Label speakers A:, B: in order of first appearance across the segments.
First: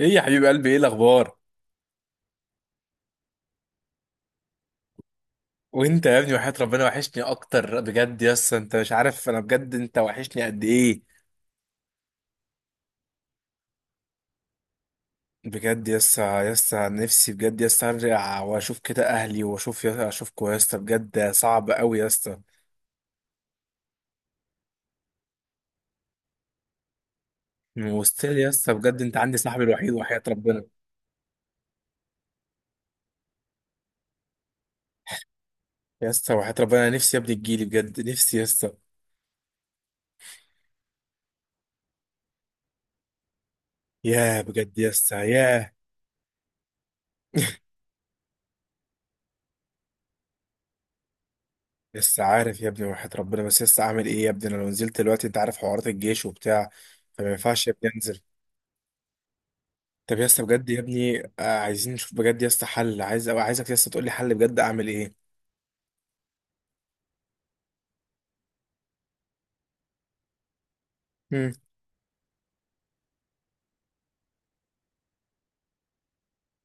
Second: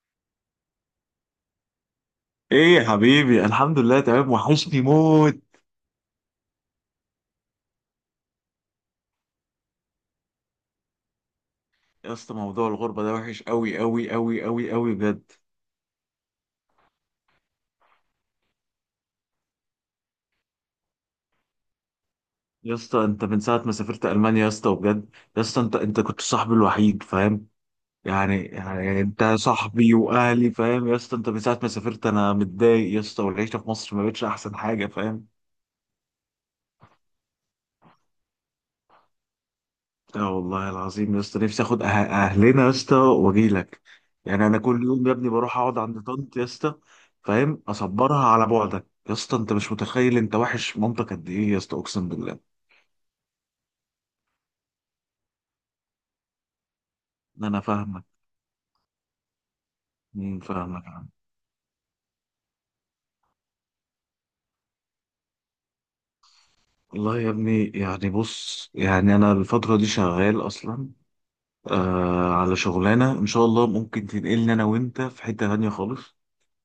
A: ايه يا حبيب قلبي، ايه الاخبار؟
B: ايه يا حبيبي، الحمد لله تمام، وحشني موت.
A: وانت يا ابني، وحياة ربنا وحشني اكتر، بجد يسا انت مش عارف انا بجد انت وحشني قد ايه.
B: يا اسطى، موضوع الغربه ده وحش قوي قوي قوي قوي قوي بجد.
A: بجد يسا، يسا نفسي بجد يسا ارجع واشوف كده اهلي واشوف يسا، اشوفكوا يسا، بجد صعب قوي يسا.
B: يا اسطى، انت من ساعه ما سافرت المانيا يا اسطى وبجد. يا اسطى، انت كنت صاحبي الوحيد، فاهم؟
A: وستيل
B: يعني
A: يسا، بجد
B: يعني
A: انت
B: انت
A: عندي صاحبي الوحيد
B: صاحبي
A: وحياة
B: واهلي،
A: ربنا.
B: فاهم؟ يا اسطى، انت من ساعه ما سافرت انا متضايق يا اسطى، والعيشه في مصر ما بقتش احسن حاجه، فاهم؟
A: يسا وحياة ربنا نفسي يا ابني تجيلي، بجد نفسي يسا.
B: اه والله العظيم يا اسطى، نفسي اخد اهلنا يا اسطى واجي لك.
A: ياه
B: يعني انا
A: بجد
B: كل يوم يا
A: يسا،
B: ابني بروح
A: ياه.
B: اقعد عند طنط يا اسطى. فاهم، اصبرها على بعدك. يا اسطى، انت مش متخيل انت وحش مامتك قد ايه يا اسطى، اقسم
A: لسه
B: بالله.
A: عارف يا ابني وحياة ربنا، بس لسه اعمل ايه يا ابني؟ انا لو نزلت دلوقتي انت عارف حوارات الجيش وبتاع، فما
B: انا
A: ينفعش يا ابني
B: فاهمك.
A: انزل. طب يا اسطى، بجد يا
B: فاهمك يا عم.
A: ابني، عايزين نشوف بجد يا اسطى حل، عايز أو عايزك يا اسطى تقول لي حل بجد، اعمل ايه؟
B: والله يا ابني، يعني بص، يعني انا الفتره دي شغال اصلا.
A: امم.
B: على شغلانه ان شاء الله ممكن تنقلني انا وانت في حته تانيه خالص.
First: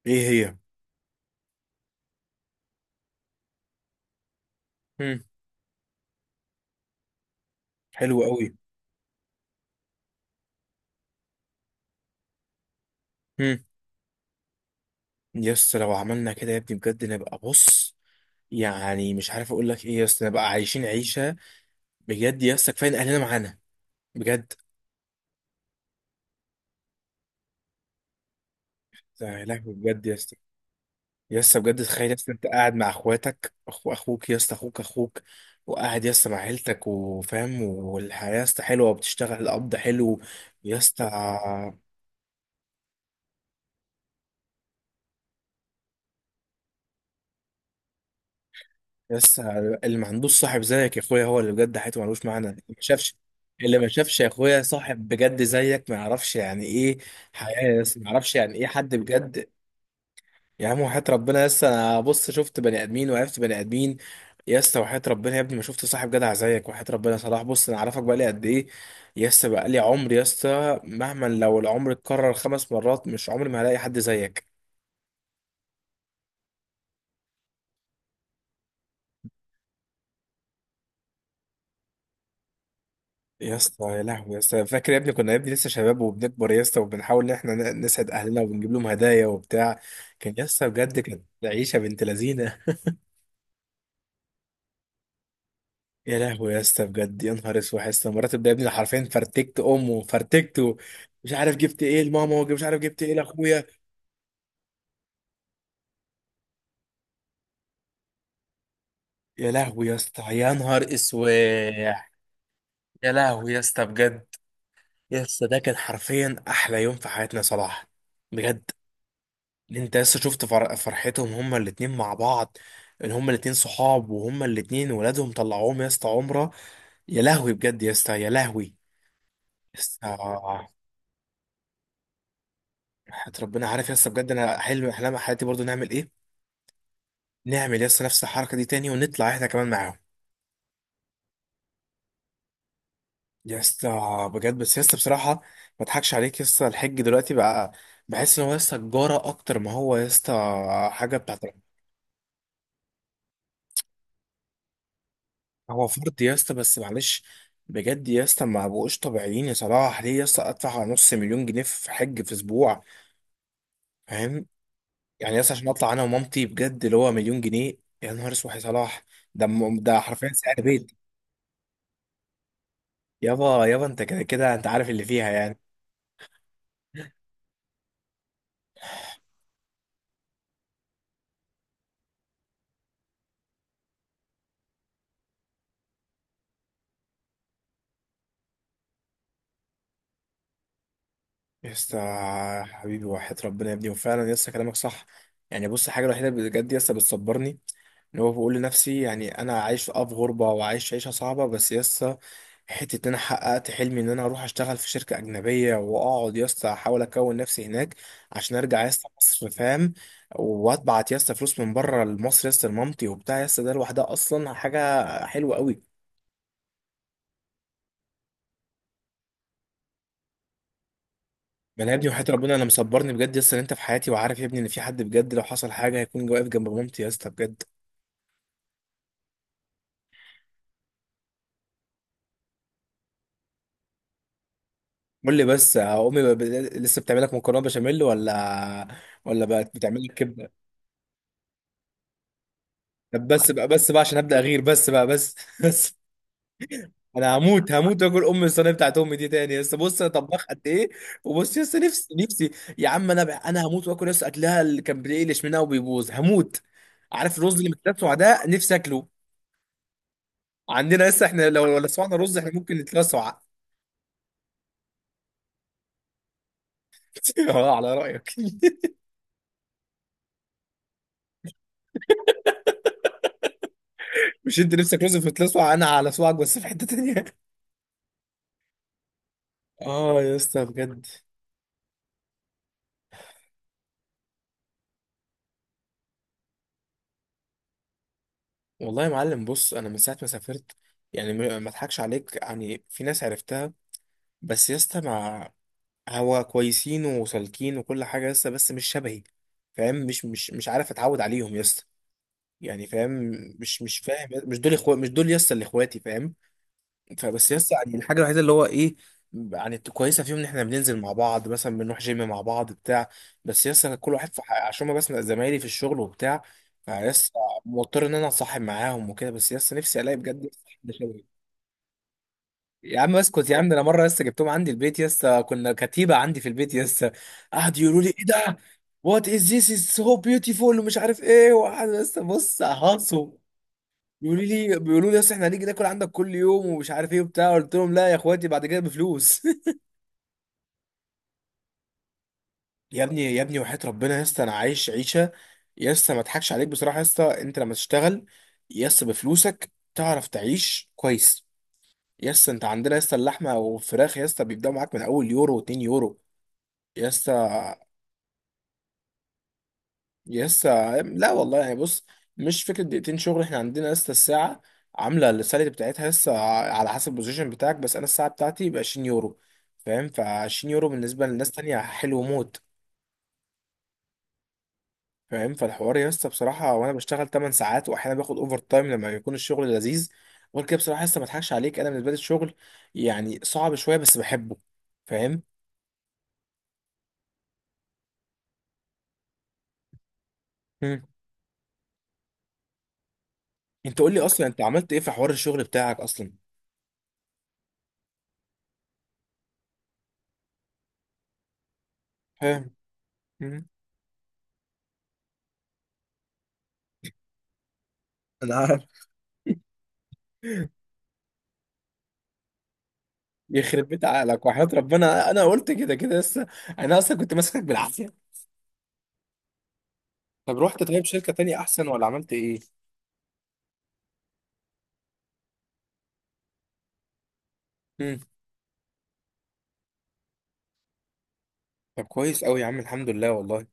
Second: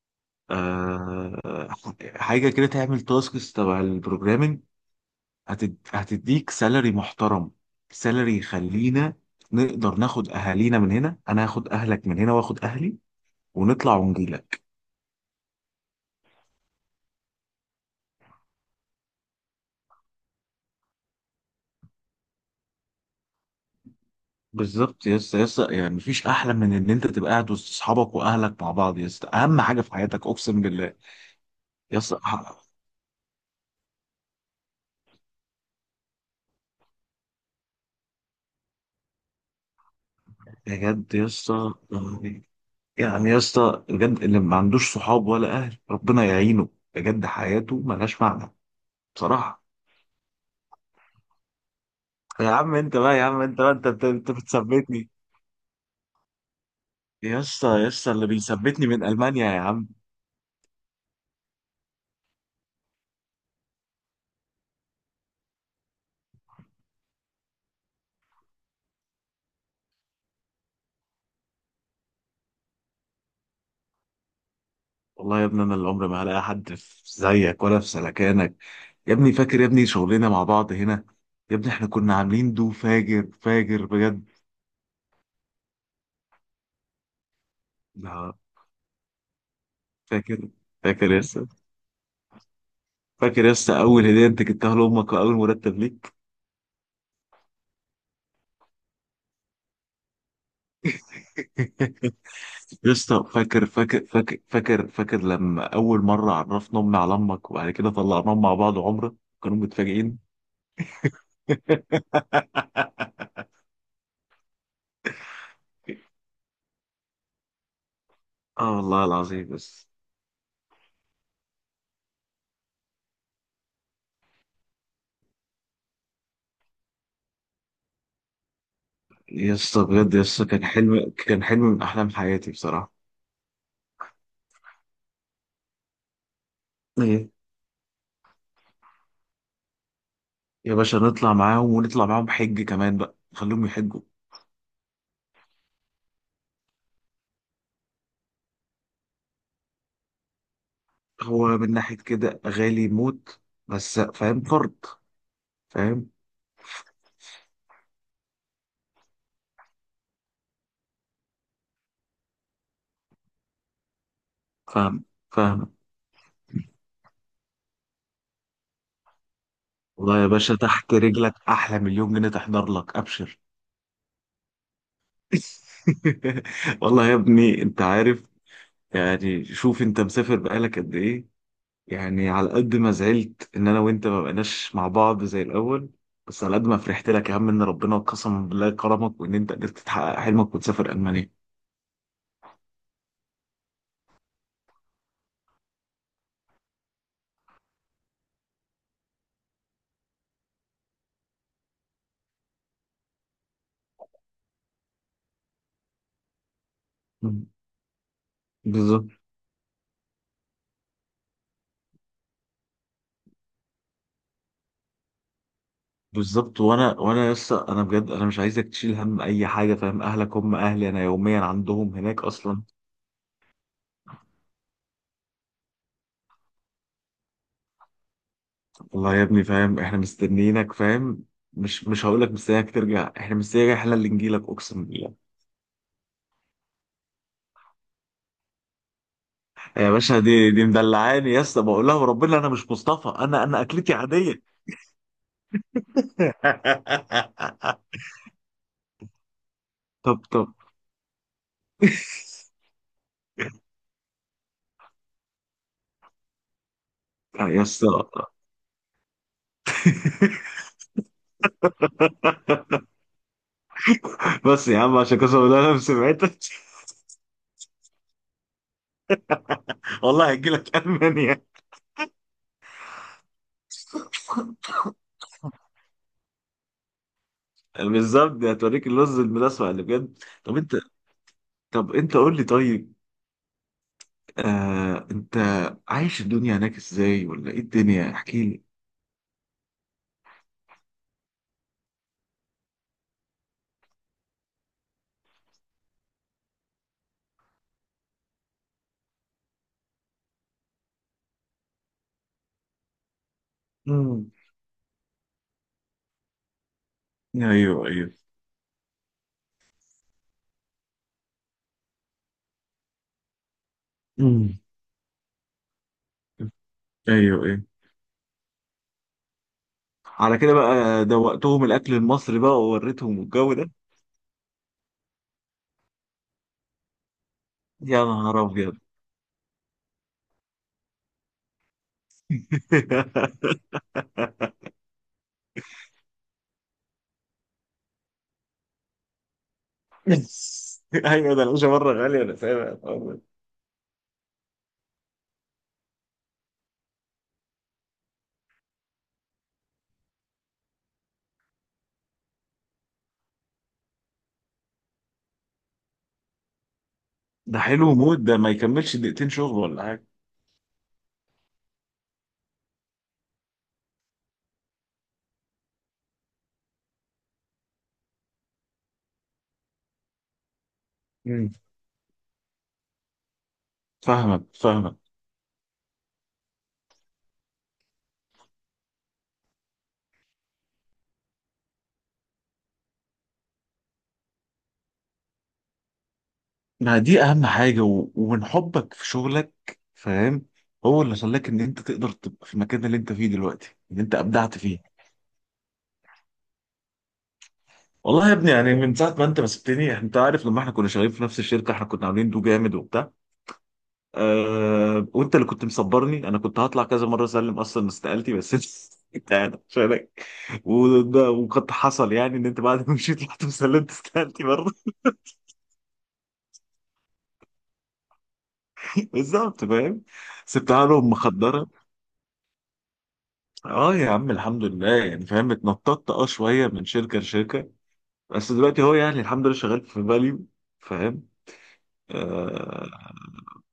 A: ايه هي؟
B: آه حاجه كده تعمل تاسكس تبع البروجرامينج.
A: امم.
B: هتديك سالري محترم.
A: حلو
B: سالري
A: قوي.
B: يخلينا نقدر ناخد اهالينا من هنا، انا هاخد اهلك من هنا واخد اهلي
A: امم.
B: ونطلع ونجيلك.
A: يا اسطى لو عملنا كده يا ابني بجد نبقى بص، يعني مش عارف اقول لك ايه يا اسطى، نبقى عايشين عيشه. بجد يا اسطى كفايه إن اهلنا معانا، بجد.
B: بالظبط يا اسطى، يا اسطى يعني مفيش احلى من ان انت تبقى قاعد وسط اصحابك واهلك مع بعض. يا اسطى،
A: يا
B: اهم
A: لهوي
B: حاجه في
A: بجد يا
B: حياتك،
A: اسطى.
B: اقسم بالله.
A: يا اسطى بجد
B: يا
A: تخيل يا
B: اسطى،
A: اسطى انت قاعد مع اخواتك، اخو اخوك يا اسطى، اخوك اخوك، وقاعد يا اسطى مع عيلتك وفاهم، والحياه يا اسطى حلوه وبتشتغل، القبض حلو. يا اسطى
B: بجد يا اسطى يعني. يعني يا اسطى بجد، اللي ما عندوش صحاب ولا اهل ربنا يعينه. بجد حياته ملهاش معنى.
A: بس،
B: بصراحه.
A: اللي ما عندوش صاحب زيك يا اخويا هو اللي بجد حياته ملوش معنى،
B: يا
A: اللي ما
B: عم انت
A: شافش،
B: بقى، يا عم انت بقى،
A: اللي
B: انت
A: ما
B: انت
A: شافش يا
B: أنت
A: اخويا صاحب
B: بتثبتني.
A: بجد زيك ما يعرفش يعني ايه
B: يا اسطى،
A: حياة،
B: يا
A: بس ما
B: اسطى اللي
A: يعرفش يعني ايه
B: بيثبتني
A: حد
B: من المانيا
A: بجد.
B: يا عم.
A: يا عم وحياة ربنا يس، انا بص شفت بني ادمين وعرفت بني ادمين، يس وحياة ربنا يا ابني ما شفت صاحب جدع زيك، وحياة ربنا صلاح بص انا عارفك بقالي قد ايه، يس بقالي عمر يس، مهما لو العمر اتكرر 5 مرات مش عمري ما هلاقي حد زيك.
B: والله يا ابني، انا اللي عمري ما هلاقي حد في زيك ولا في سلكانك. يا ابني فاكر يا ابني شغلنا مع بعض هنا. يا ابني احنا كنا عاملين دو فاجر
A: يا اسطى
B: فاجر
A: يا
B: بجد.
A: لهوي يا اسطى، فاكر يا ابني كنا يا ابني لسه شباب وبنكبر يا اسطى، وبنحاول ان احنا نسعد
B: لا.
A: اهلنا وبنجيب لهم هدايا وبتاع. كان يا
B: فاكر.
A: اسطى بجد
B: فاكر يا
A: كانت
B: اسطى.
A: عيشه بنت لذينه.
B: فاكر يا اسطى، اول هديه انت جبتها لامك واول مرتب ليك.
A: يا لهوي يا اسطى، بجد يا نهار اسود يا اسطى، مرات ده يا ابني حرفيا فرتكت امه فرتكته، مش عارف جبت ايه لماما ومش عارف
B: يا
A: جبت ايه
B: اسطى
A: لاخويا.
B: فاكر فاكر فاكر فاكر فاكر لما اول مره عرفنا امي على امك وبعد كده طلعناهم مع بعض عمره.
A: يا
B: كانوا
A: لهوي يا اسطى
B: متفاجئين.
A: يا نهار اسود. يا لهوي يا اسطى بجد. يا اسطى ده كان حرفيا احلى يوم في حياتنا يا صلاح، بجد.
B: اه والله العظيم بس.
A: انت لسه شفت فرحتهم هما الاتنين مع بعض، ان هما الاتنين صحاب وهما الاتنين ولادهم طلعوهم يا اسطى عمرة. يا لهوي بجد يا اسطى، يا لهوي.
B: يا
A: يا
B: اسطى بجد، يا اسطى كان
A: اسطى
B: حلم، كان حلم من احلام حياتي بصراحه.
A: حياة ربنا عارف يا اسطى، بجد انا حلم من احلام حياتي برضو، نعمل ايه؟
B: ايه.
A: نعمل يا اسطى نفس الحركة دي تاني، ونطلع احنا كمان معاهم.
B: يا باشا نطلع معاهم، ونطلع معاهم حج كمان بقى،
A: يا
B: خليهم
A: اسطى.
B: يحجوا.
A: بجد بس يا اسطى بصراحة ما اضحكش عليك يا اسطى، الحج دلوقتي بقى بحس ان هو يا اسطى تجارة اكتر ما هو يا اسطى حاجة بتاعت.
B: هو من ناحيه كده غالي موت. بس فاهم فرض.
A: هو
B: فاهم.
A: فرد يا اسطى بس معلش. بجد يا اسطى ما بقوش طبيعيين يا صلاح، ليه يا اسطى ادفع على نص مليون جنيه في حج في اسبوع؟ فاهم؟
B: فاهم.
A: يعني يا اسطى عشان
B: فاهم.
A: اطلع انا ومامتي بجد اللي هو مليون جنيه. يا نهار اسود يا صلاح. ده ده
B: والله يا
A: حرفيا سعر
B: باشا،
A: بيت.
B: تحت رجلك احلى مليون جنيه تحضر لك، ابشر.
A: يابا يابا، انت كده كده انت عارف اللي فيها يعني.
B: والله يا ابني انت عارف. يعني شوف، انت مسافر بقالك قد ايه. يعني على قد ما زعلت ان انا وانت ما بقناش مع بعض زي الاول، بس على قد ما فرحت لك يا عم، ان ربنا قسما بالله كرمك، وان انت قدرت تحقق حلمك وتسافر المانيا.
A: يا اسطى حبيبي، وحياة ربنا يا ابني، وفعلا يا اسطى كلامك صح. يعني بص، الحاجه الوحيده بجد يا اسطى بتصبرني، اللي هو بقول لنفسي يعني انا عايش في في غربه وعايش عيشه صعبه، بس يسا حته ان انا حققت حلمي ان انا اروح اشتغل في شركه اجنبيه، واقعد يسا احاول اكون
B: مم.
A: نفسي هناك عشان ارجع يسا
B: بالظبط.
A: مصر، فاهم؟ واتبعت يسا فلوس من بره لمصر يسا، لمامتي وبتاع يسا، ده لوحدها اصلا حاجه حلوه قوي.
B: بالظبط، وانا لسه انا بجد انا مش عايزك تشيل هم اي حاجه، فاهم؟ اهلك هم اهلي، انا يوميا
A: ما انا
B: عندهم
A: يا ابني
B: هناك
A: وحياة ربنا
B: اصلا.
A: انا مصبرني بجد يسا ان انت في حياتي، وعارف يا ابني ان في حد بجد لو حصل حاجه هيكون واقف جنب مامتي يسا، بجد.
B: والله يا ابني فاهم، احنا مستنيينك فاهم. مش هقول لك مستنيك ترجع، احنا مستنيك، احنا اللي نجيلك اقسم بالله.
A: قول لي بس، امي لسه بتعملك مكرونه بشاميل ولا ولا بقت
B: يا
A: بتعمل لك
B: باشا،
A: كبده؟
B: دي مدلعاني يا اسطى، بقول لها وربنا انا مش مصطفى،
A: طب
B: انا
A: بس
B: انا
A: بقى، بس
B: اكلتي
A: بقى عشان هبدأ
B: عاديه.
A: اغير، بس بقى بس بس. انا هموت هموت واكل ام الصينيه بتاعت امي دي تاني، لسه بص انا
B: طب
A: طباخ
B: طب.
A: قد ايه. وبص لسه نفسي نفسي. يا عم انا بقى، انا هموت واكل لسه اكلها اللي كان بيقلش منها وبيبوظ، هموت. عارف
B: آه
A: الرز
B: يا
A: اللي
B: اسطى.
A: متلسع ده نفسي اكله. عندنا لسه احنا لو لسعنا رز احنا ممكن نتلسع
B: بس يا عم، عشان قسما بالله انا سمعتك.
A: اه، على رايك
B: والله هجيلك المانيا.
A: مش انت نفسك رز في تلسع انا على سواك، بس في حته تانيه
B: بالظبط، دي هتوريك اللوز الملاسع اللي بجد.
A: اه يا
B: طب
A: اسطى
B: انت.
A: بجد.
B: طب انت قول لي، طيب. انت عايش الدنيا هناك ازاي، ولا ايه الدنيا احكي لي.
A: والله يا معلم بص، انا من ساعه ما سافرت يعني، ما اضحكش عليك، يعني في ناس عرفتها، بس يا اسطى مع، هو كويسين وسالكين وكل حاجه لسه، بس مش شبهي، فاهم؟ مش عارف اتعود عليهم يا اسطى. يعني فاهم، مش فاهم،
B: امم.
A: مش دول اخوات، مش دول يا اسطى اللي اخواتي، فاهم؟ فبس يا اسطى،
B: ايوه
A: يعني
B: ايوه.
A: الحاجه الوحيده اللي هو ايه، يعني كويسه فيهم، ان احنا بننزل مع بعض مثلا، بنروح جيم مع بعض بتاع، بس يا اسطى كل واحد في
B: امم.
A: عشان ما، بس زمايلي في الشغل وبتاع. فيا اسطى
B: ايوه ايوه.
A: مضطر ان انا اتصاحب معاهم وكده، بس يا اسطى نفسي الاقي
B: على
A: بجد
B: كده
A: حد
B: بقى
A: شبهي.
B: دوقتهم الاكل المصري بقى
A: يا عم
B: ووريتهم
A: اسكت
B: الجو
A: يا عم،
B: ده.
A: ده انا مره لسه جبتهم عندي البيت، لسه كنا كتيبه عندي في البيت لسه، قعدوا يقولوا
B: يا
A: لي ايه
B: نهار
A: ده،
B: ابيض.
A: وات از ذيس از سو بيوتيفول ومش عارف ايه، وقعد لسه بص اهاصوا، يقولوا لي بيقولوا لي اصل احنا هنيجي ناكل عندك كل يوم ومش عارف ايه وبتاع، قلت لهم لا يا اخواتي بعد كده بفلوس
B: ايوه، ده العيشه بره غاليه انا فاهم يا
A: يا
B: طارق.
A: ابني يا ابني وحياه ربنا لسه انا عايش عيشه، لسه ما اضحكش عليك بصراحه، لسه انت لما تشتغل لسه بفلوسك تعرف تعيش كويس، يس انت عندنا يس اللحمه والفراخ يس بيبداوا معاك من اول يورو و2 يورو،
B: ده
A: يسا.
B: حلو موت، ده ما يكملش دقيقتين شغل ولا حاجه.
A: يسا لا والله يعني بص، مش فكرة دقيقتين شغل، احنا عندنا لسه الساعة عاملة السالري بتاعتها لسه، على حسب البوزيشن بتاعك، بس انا الساعة بتاعتي ب 20 يورو، فاهم؟ ف 20 يورو بالنسبة لناس
B: مم.
A: تانية حلو موت،
B: فاهمك فاهمك.
A: فاهم؟ فالحوار يسا بصراحة، وانا بشتغل 8 ساعات واحيانا باخد اوفر تايم لما يكون الشغل لذيذ. غير كده بصراحة لسه ما اضحكش عليك، انا بالنسبة لي الشغل يعني صعب شوية بس بحبه، فاهم؟
B: ما دي اهم حاجه، ومن حبك في شغلك، فاهم، هو
A: مم.
B: اللي خلاك ان انت تقدر تبقى في المكان اللي انت فيه دلوقتي،
A: انت
B: اللي
A: قول
B: انت
A: لي اصلا،
B: ابدعت
A: انت
B: فيه.
A: عملت ايه في حوار الشغل بتاعك اصلا؟
B: والله يا ابني يعني من ساعه ما انت ما سبتني، انت عارف لما احنا كنا شغالين في نفس الشركه احنا كنا عاملين دو
A: فاهم
B: جامد وبتاع.
A: مم.
B: أه، وانت اللي كنت مصبرني، انا كنت هطلع كذا مره اسلم اصلا استقالتي بس
A: انا
B: انت.
A: عارف.
B: انت قاعد عشانك. وده وقد حصل يعني ان انت بعد ما مشيت رحت
A: يخرب
B: وسلمت
A: بيت
B: استقالتي
A: عقلك، وحياة
B: برضه.
A: ربنا انا قلت كده كده لسه، انا اصلا كنت ماسكك بالعافيه.
B: بالظبط، فاهم.
A: طب رحت
B: سبتها
A: طيب
B: لهم
A: شركه تانية
B: مخدره.
A: احسن ولا عملت ايه؟
B: اه يا عم الحمد لله، يعني فاهم اتنططت شويه من شركه لشركه.
A: امم.
B: بس دلوقتي هو يعني الحمد لله شغال في فاليو. فاهم.
A: طب كويس قوي يا عم،
B: أه.
A: الحمد لله والله.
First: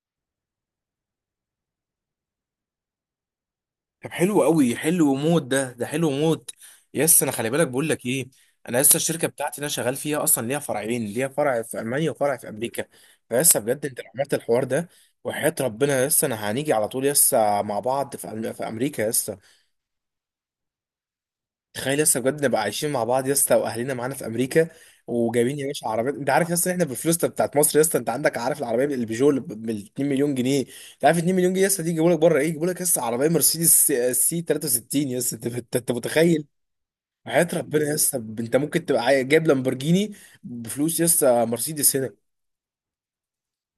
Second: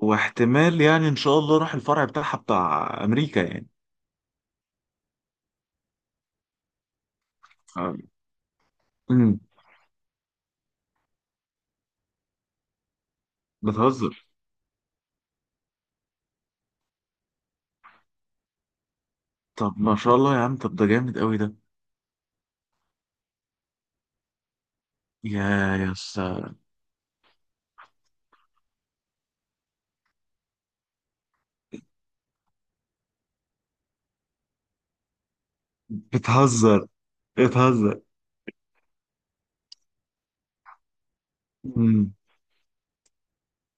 B: واحتمال يعني ان شاء الله راح الفرع بتاعها بتاع امريكا يعني.
A: طب حلو قوي، حلو موت ده، ده حلو موت. يس انا خلي بالك بقول
B: آه.
A: لك ايه، انا لسه الشركه
B: امم.
A: بتاعتي اللي انا شغال فيها اصلا ليها فرعين، ليها فرع في المانيا وفرع في امريكا. فلسه بجد انت لو
B: بتهزر.
A: عملت الحوار ده، وحياة ربنا لسه انا هنيجي على طول، لسه مع بعض في في امريكا لسه.
B: طب ما شاء الله يا عم، طب ده جامد قوي ده.
A: تخيل لسه بجد نبقى عايشين مع بعض يا اسطى، واهلنا معانا في امريكا، وجايبين يا
B: يا
A: باشا
B: يا
A: عربيات، انت عارف يا
B: اسطى.
A: اسطى احنا بالفلوس بتاعت مصر، يا اسطى انت عندك عارف العربيه البيجو اللي ب 2 مليون جنيه؟ انت عارف 2 مليون جنيه يا اسطى دي يجيبوا لك بره ايه؟ يجيبوا لك يا اسطى عربيه مرسيدس سي سي 63 يا اسطى، انت انت انت متخيل؟
B: بتهزر.
A: حياه ربنا يا
B: بتهزر.
A: اسطى، انت ممكن تبقى جايب لامبورجيني بفلوس يا اسطى مرسيدس هنا.
B: أمم،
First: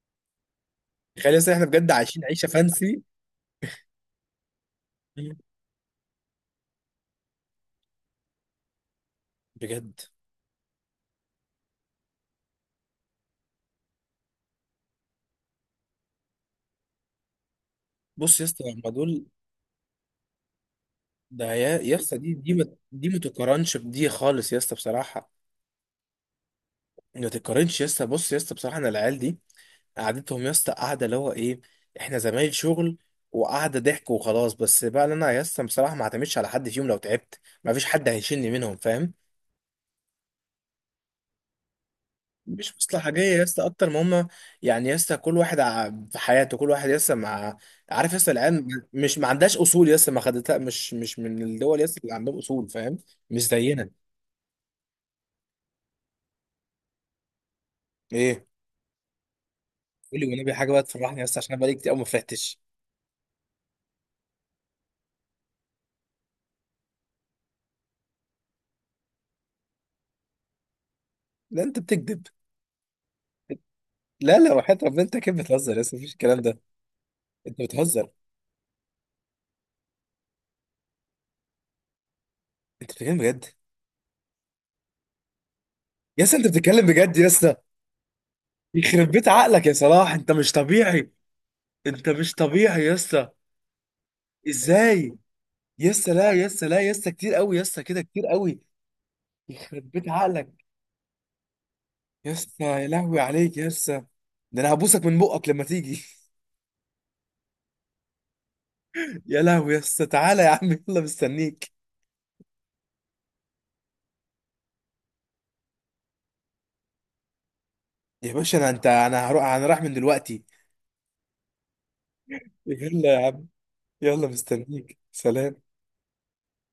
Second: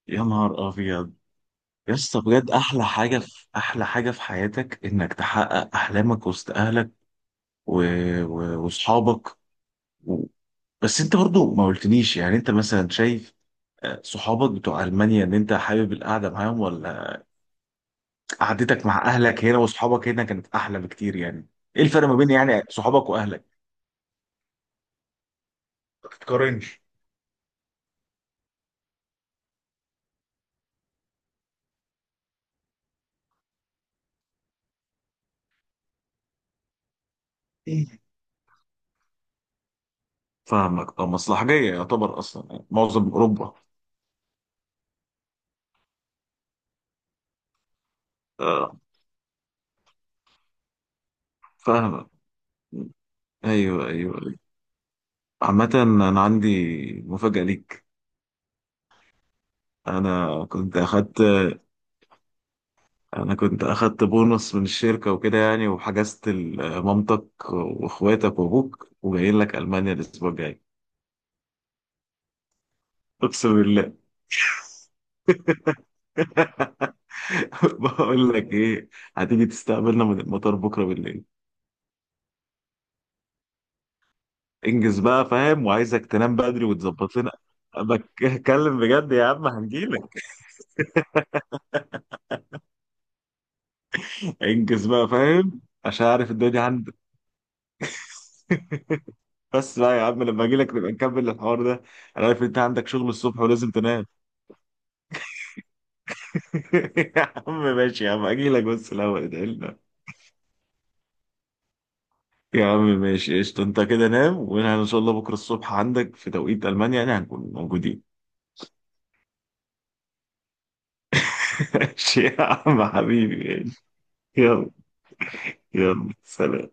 B: يا نهار ابيض.
A: تخيل يا اسطى احنا بجد
B: يا اسطى
A: عايشين عيشه
B: بجد،
A: فانسي.
B: احلى حاجه في حياتك انك تحقق احلامك وسط اهلك و... واصحابك.
A: بجد.
B: و... بس انت برضو ما قلتليش يعني انت مثلا شايف صحابك بتوع المانيا ان انت حابب القعده معاهم، ولا
A: بص يا اسطى هم
B: قعدتك مع
A: دول،
B: اهلك هنا واصحابك هنا كانت احلى بكتير
A: ده
B: يعني.
A: يا
B: ايه
A: يا
B: الفرق ما
A: اسطى
B: بين
A: دي
B: يعني
A: دي
B: صحابك
A: ما
B: واهلك؟
A: تقارنش بدي خالص يا اسطى بصراحه،
B: ما تتقارنش.
A: ما تتقارنش يا اسطى. بص يا اسطى بصراحه، انا العيال دي قعدتهم يا اسطى قاعده اللي هو ايه، احنا زمايل شغل وقعده ضحك وخلاص. بس بقى اللي انا يا اسطى بصراحه ما اعتمدش على حد فيهم، لو تعبت ما فيش حد هيشيلني منهم، فاهم؟
B: فاهمك، مصلحجية يعتبر أصلا يعني
A: مش مصلحه
B: معظم
A: جايه يا
B: أوروبا.
A: اسطى اكتر ما هم، يعني يا اسطى كل واحد في حياته، كل واحد يا اسطى مع، عارف يا اسطى
B: آه
A: العيال مش، ما عندهاش اصول يا اسطى، ما خدتها مش، مش من الدول يا اسطى
B: فاهمك.
A: اللي عندهم اصول، فاهم؟ مش
B: أيوه
A: زينا.
B: أيوه أيوه. عامة، أنا عندي مفاجأة ليك.
A: ايه؟ قولي
B: أنا
A: والنبي حاجه
B: كنت
A: بقى تفرحني
B: أخدت
A: يا اسطى، عشان انا بقالي كتير قوي ما فرحتش.
B: أنا كنت أخدت بونص من الشركة وكده يعني، وحجزت مامتك وإخواتك وأبوك، وجايين لك ألمانيا الأسبوع الجاي.
A: لا انت بتكذب.
B: أقسم بالله.
A: لا لا، وحياة ربنا انت اكيد بتهزر يا اسطى، مفيش الكلام ده. انت بتهزر.
B: بقول لك إيه، هتيجي تستقبلنا من المطار بكرة بالليل.
A: انت بتتكلم بجد
B: انجز بقى، فاهم، وعايزك
A: يا اسطى؟
B: تنام
A: انت
B: بدري
A: بتتكلم بجد
B: وتظبط
A: يا
B: لنا.
A: اسطى؟
B: بتكلم
A: يخرب
B: بجد يا
A: بيت
B: عم،
A: عقلك يا صلاح،
B: هنجيلك.
A: انت مش طبيعي، انت مش طبيعي يا اسطى.
B: انجز بقى
A: ازاي؟
B: فاهم
A: يا
B: عشان
A: اسطى
B: عارف
A: لا يا
B: الدنيا
A: اسطى، لا يا
B: عندك.
A: اسطى كتير قوي يا اسطى، كده كتير قوي.
B: بس
A: يخرب
B: بقى يا
A: بيت
B: عم، لما
A: عقلك.
B: اجي لك نبقى نكمل الحوار ده. انا
A: يا
B: عارف انت
A: اسطى
B: عندك
A: يا
B: شغل
A: لهوي
B: الصبح
A: عليك يا
B: ولازم
A: اسطى،
B: تنام.
A: ده انا هبوسك من بقك لما تيجي
B: يا عم ماشي، يا عم اجي لك بس الاول
A: يا لهوي يا
B: ادعيلنا.
A: اسطى، تعالى يا عم، يلا مستنيك.
B: يا عم ماشي، قشطة، انت كده نام وانا ان شاء الله بكره الصبح عندك في توقيت المانيا يعني هنكون موجودين.
A: يا باشا انا، انت انا هروح، انا رايح من دلوقتي.
B: ماشي يا عم
A: يلا يا عم،
B: حبيبي.
A: يلا
B: يلا.
A: مستنيك، سلام.
B: يلا سلام.